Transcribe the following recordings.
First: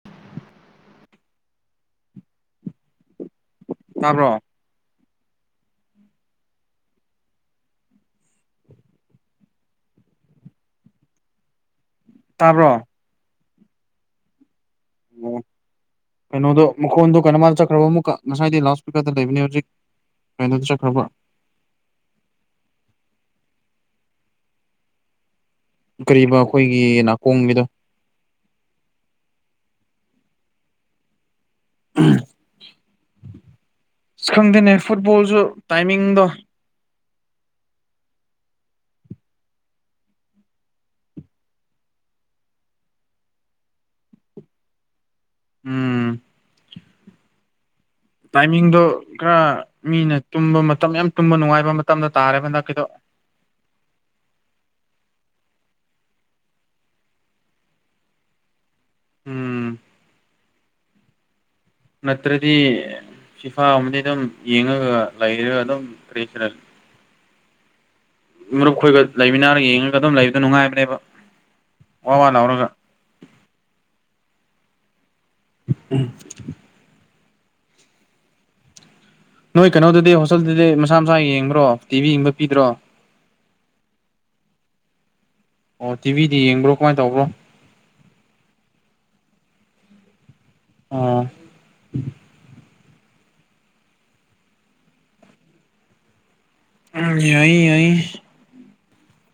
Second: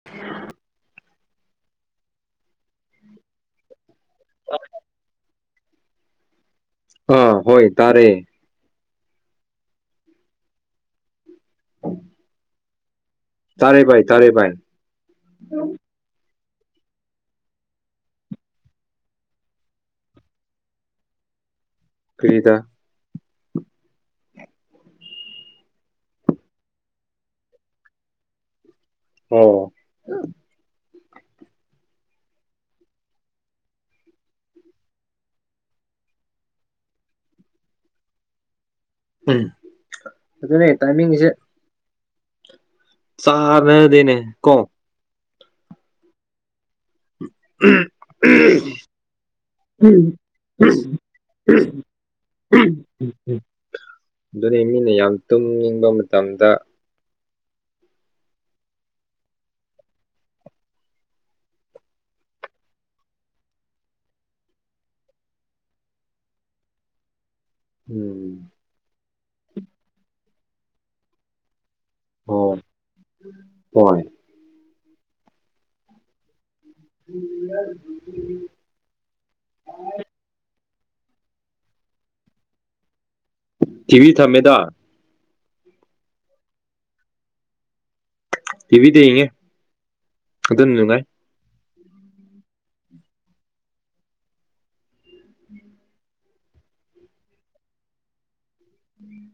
[unintelligible] ꯇꯥꯕ꯭ꯔꯣ [unintelligible] ꯑꯥ ꯍꯣꯏ ꯇꯥꯔꯦ [unintelligible] ꯇꯕ꯭ꯔꯣ ꯇꯥꯔꯦ ꯕꯥꯏ ꯇꯔꯦ ꯕꯥꯥꯏ ꯑꯣ [unintelligible] ꯀꯩꯅꯣꯗꯣ ꯃꯈꯣꯟꯗ ꯀꯩꯅꯝꯅ ꯆꯠꯈ꯭ꯔꯕ ꯑꯃꯨꯛꯀ ꯉꯁꯥꯏꯗꯤ ꯂꯥꯎ ꯏꯁꯄꯤꯀꯔꯗ ꯂꯩꯕꯅꯦ ꯍꯧꯖꯤꯛ ꯀꯩꯅꯣꯗ ꯆꯠꯈ꯭ꯔꯥꯕ ꯀꯔꯤꯗ ꯀꯔꯤꯕ ꯑꯩꯈꯣꯏꯒꯤ ꯅꯥꯀꯣꯡꯕꯤꯗꯣ ꯑꯣ ꯁꯪꯗꯦꯅꯦ ꯐꯨꯠꯕꯣꯜꯖꯨ ꯇꯥꯏꯃꯤꯡꯗꯣ ꯎꯝ ꯑꯗꯨꯅꯦ ꯇꯥꯏꯃꯤꯡꯖꯦ ꯆꯥꯅꯗꯦꯅꯦ ꯀꯣ ꯎꯝ ꯇꯥꯏꯃꯤꯡꯗꯣ ꯈꯔ ꯃꯤꯅ ꯇꯨꯝꯕ ꯃꯇꯝ ꯌꯥꯝ ꯇꯨꯝꯕ ꯅꯨꯡꯉꯥꯏꯕ ꯃꯇꯝꯗ ꯇꯥꯔꯦ ꯍꯟꯗꯛꯀꯤꯗꯣ [unintelligible] ꯑꯗꯨꯅꯦ ꯃꯤꯅ ꯌꯥꯝ ꯇꯨꯝꯅꯤꯡꯕ ꯃꯇꯝꯗ ꯎꯝ ꯅꯠꯇ꯭ꯔꯗꯤ ꯐꯤꯐꯥ ꯒꯃꯝꯕꯗꯤ ꯑꯗꯨꯝ ꯌꯦꯡꯉꯒ ꯂꯩꯔꯒ ꯑꯗꯨꯝ [unintelligible] ꯎꯝ ꯃꯔꯨꯞ ꯑꯩꯈꯣꯏꯒ ꯂꯩꯃꯤꯟꯅꯔꯒ ꯌꯦꯡꯉꯒ ꯑꯗꯨꯝ ꯂꯩꯕꯗꯣ ꯅꯨꯡꯉꯥꯏꯕꯅꯦꯕ ꯋꯥ ꯋꯥ ꯑꯣ ꯂꯥꯎꯔꯒ ꯍꯣꯏ [unintelligible] ꯎꯝ ꯌꯥꯔꯦ꯫ ꯅꯣꯏ ꯀꯩꯅꯣꯗꯨꯗꯤ ꯍꯣꯁꯇꯦꯜꯗꯨꯗꯤ ꯃꯁꯥ ꯃꯁꯥ ꯌꯦꯡꯕ꯭ꯔꯣ ꯇꯤꯚꯤ ꯌꯦꯡꯕ ꯄꯤꯗ꯭ꯔꯣ꯫ ꯊꯤꯚꯤ ꯊꯝꯃꯦꯗ꯫ ꯑꯣ ꯇꯤꯚꯤꯗꯤ ꯌꯦꯡꯕ꯭ꯔꯣ ꯀꯃꯥꯏ ꯇꯧꯕ꯭ꯔꯣ꯫ ꯇꯤꯕꯤꯗꯤ ꯌꯦꯡꯉꯦ ꯑꯗꯨꯅ ꯅꯨꯡꯉꯥꯏ꯫ ꯑꯣ ꯎꯝ ꯌꯥꯏ ꯌꯥꯏ꯫ ꯎꯝ꯫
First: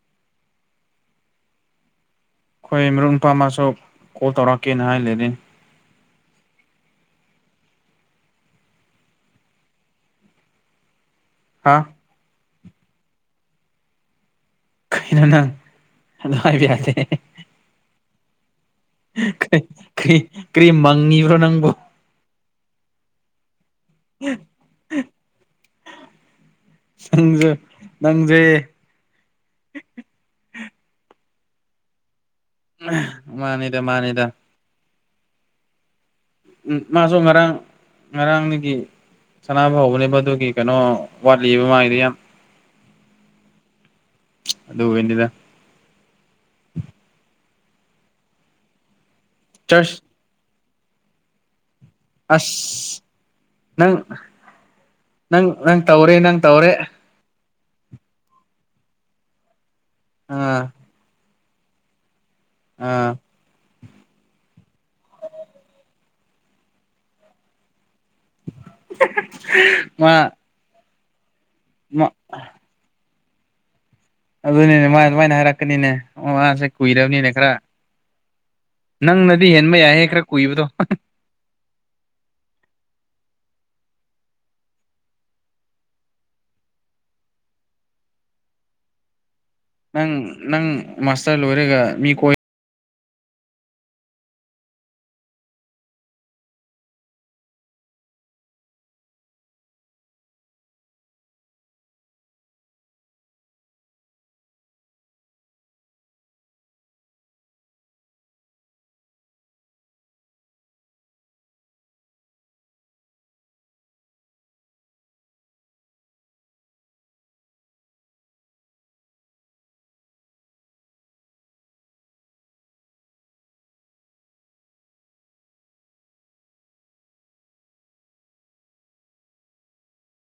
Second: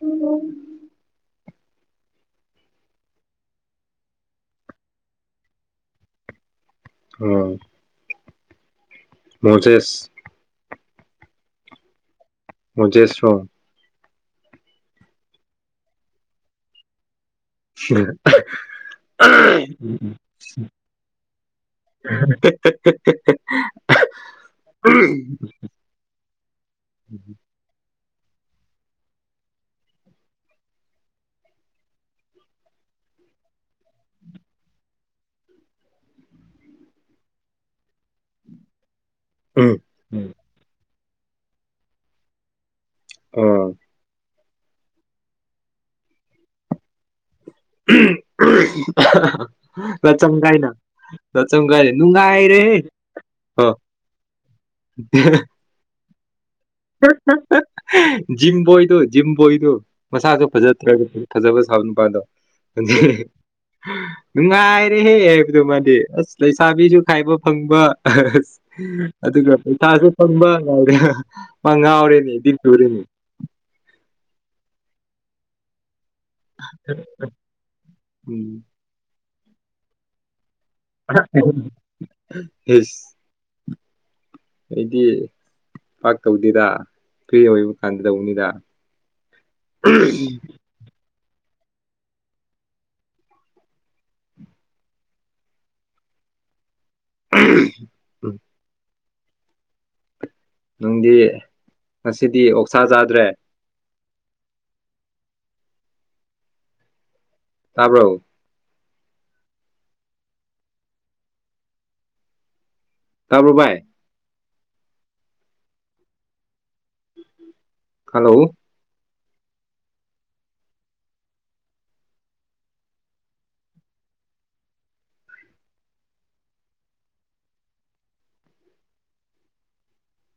ꯎ꯫ ꯈꯣꯏ ꯃꯔꯨꯞ ꯅꯨꯄꯥ ꯑꯃꯁꯨ ꯀꯣꯜ ꯇꯧꯔꯛꯀꯦꯅ ꯍꯥꯏ ꯂꯩꯔꯦꯅꯤ꯫ ꯎꯝ꯫ ꯃꯣꯖꯦꯁ꯫ ꯍꯥꯥ꯫ ꯃꯣꯖꯦꯁ ꯔꯣ꯫ ꯍꯤꯅꯣ ꯅꯪ ꯑꯗꯨ ꯍꯥꯏꯕ ꯌꯥꯥꯗꯦ ꯍꯦꯍꯦ꯫ ꯎꯝ꯫ ꯀꯩ ꯀ꯭ꯔꯤ ꯀ꯭ꯔꯤ ꯃꯪꯉꯤꯕ꯭ꯔꯣ ꯅꯪꯕꯣ꯫ [unintelligible] ꯌꯥꯍ꯫ ꯑꯎꯝ꯫ ꯅꯪꯖꯨ ꯅꯪꯖꯦ꯫ ꯑꯝꯍ ꯃꯥꯅꯤꯗ ꯃꯥꯅꯤꯗ꯫ ꯎꯝ ꯃꯥꯖꯨ ꯉꯔꯥꯡ ꯉꯔꯥꯡꯗꯒꯤ ꯎꯝ ꯎꯝ ꯁꯅꯥꯅꯕ ꯍꯧꯕꯅꯦꯕ ꯑꯗꯨꯒꯤ꯫ ꯀꯅꯣ ꯋꯥꯠꯂꯤꯕ ꯃꯥꯏꯗꯤ ꯌꯥꯝ꯫ ꯑ ꯑꯗꯨꯒꯤꯅꯤꯗ꯫ ꯆꯔꯆ ꯂ ꯆꯝ ꯒꯥꯏꯅ꯫ ꯂ ꯆꯝꯒꯥꯏꯅ ꯅꯨꯡꯉꯥꯏꯔꯦ ꯍꯦ꯫ ꯑꯁ ꯅꯪ ꯅꯪ ꯅꯪ ꯇꯧꯔꯦ ꯅꯪ ꯇꯧꯔꯦ꯫ ꯖꯤꯝ ꯕꯣꯏꯗꯨ ꯖꯤꯝ ꯕꯣꯏꯗꯨ ꯃꯁꯥꯖꯨ ꯑꯥ ꯐꯖ ꯇꯔꯒ꯫ ꯐꯖꯕ ꯁꯥꯕ ꯅꯨꯄꯥꯥꯗꯣ꯫ ꯑꯥ ꯅꯨꯡꯉꯥꯏꯔꯦꯍꯦ ꯍꯥꯏꯕꯗꯣ ꯃꯥꯗꯤ ꯑꯁ ꯂꯩꯁꯥꯕꯤꯁꯨ ꯈꯥꯏꯕ ꯐꯪꯕ꯫ ꯑꯁ ꯑꯗꯨꯒ ꯄꯩꯁꯥꯁꯨ ꯃꯥ ꯐꯪꯕ ꯃꯥ ꯉꯥꯎꯔꯦꯅꯦꯗꯤ꯫ ꯇꯣꯔꯤꯅꯦ꯫ ꯑꯗꯨꯅꯤꯅꯦ ꯃꯥꯏ ꯗꯨꯃꯥꯏꯅ ꯍꯥꯏꯔꯛꯀꯅꯤꯅꯦ ꯑꯣ ꯃꯥꯁꯦ ꯀꯨꯏꯔꯕꯅꯤꯅꯦ ꯈꯔ꯫ ꯎꯝ ꯅꯪꯅꯗꯤ ꯍꯦꯟꯕ ꯌꯥꯏꯍꯦ ꯈꯔ ꯀꯨꯏꯕꯗꯣ꯫ ꯏꯁ꯫ ꯑꯩꯗꯤ ꯄꯥꯛ ꯇꯧꯗꯦꯗ ꯐ꯭ꯔꯤ ꯑꯣꯏꯕ ꯀꯥꯟꯗ ꯇꯧꯅꯤꯗ ꯅꯪ ꯅꯪ ꯃꯥꯁꯇꯔ ꯂꯣꯏꯔꯒ ꯃꯤ ꯈꯣꯏ ꯎꯝ ꯅꯨꯡꯗꯤ ꯉꯁꯤꯗꯤ ꯑꯣꯛꯁꯥ ꯆꯥꯗ꯭ꯔꯦ ꯇꯥꯕ꯭ꯔꯣ ꯇꯥꯕ꯭ꯔꯣ ꯚꯥꯏ ꯍꯜꯂꯣ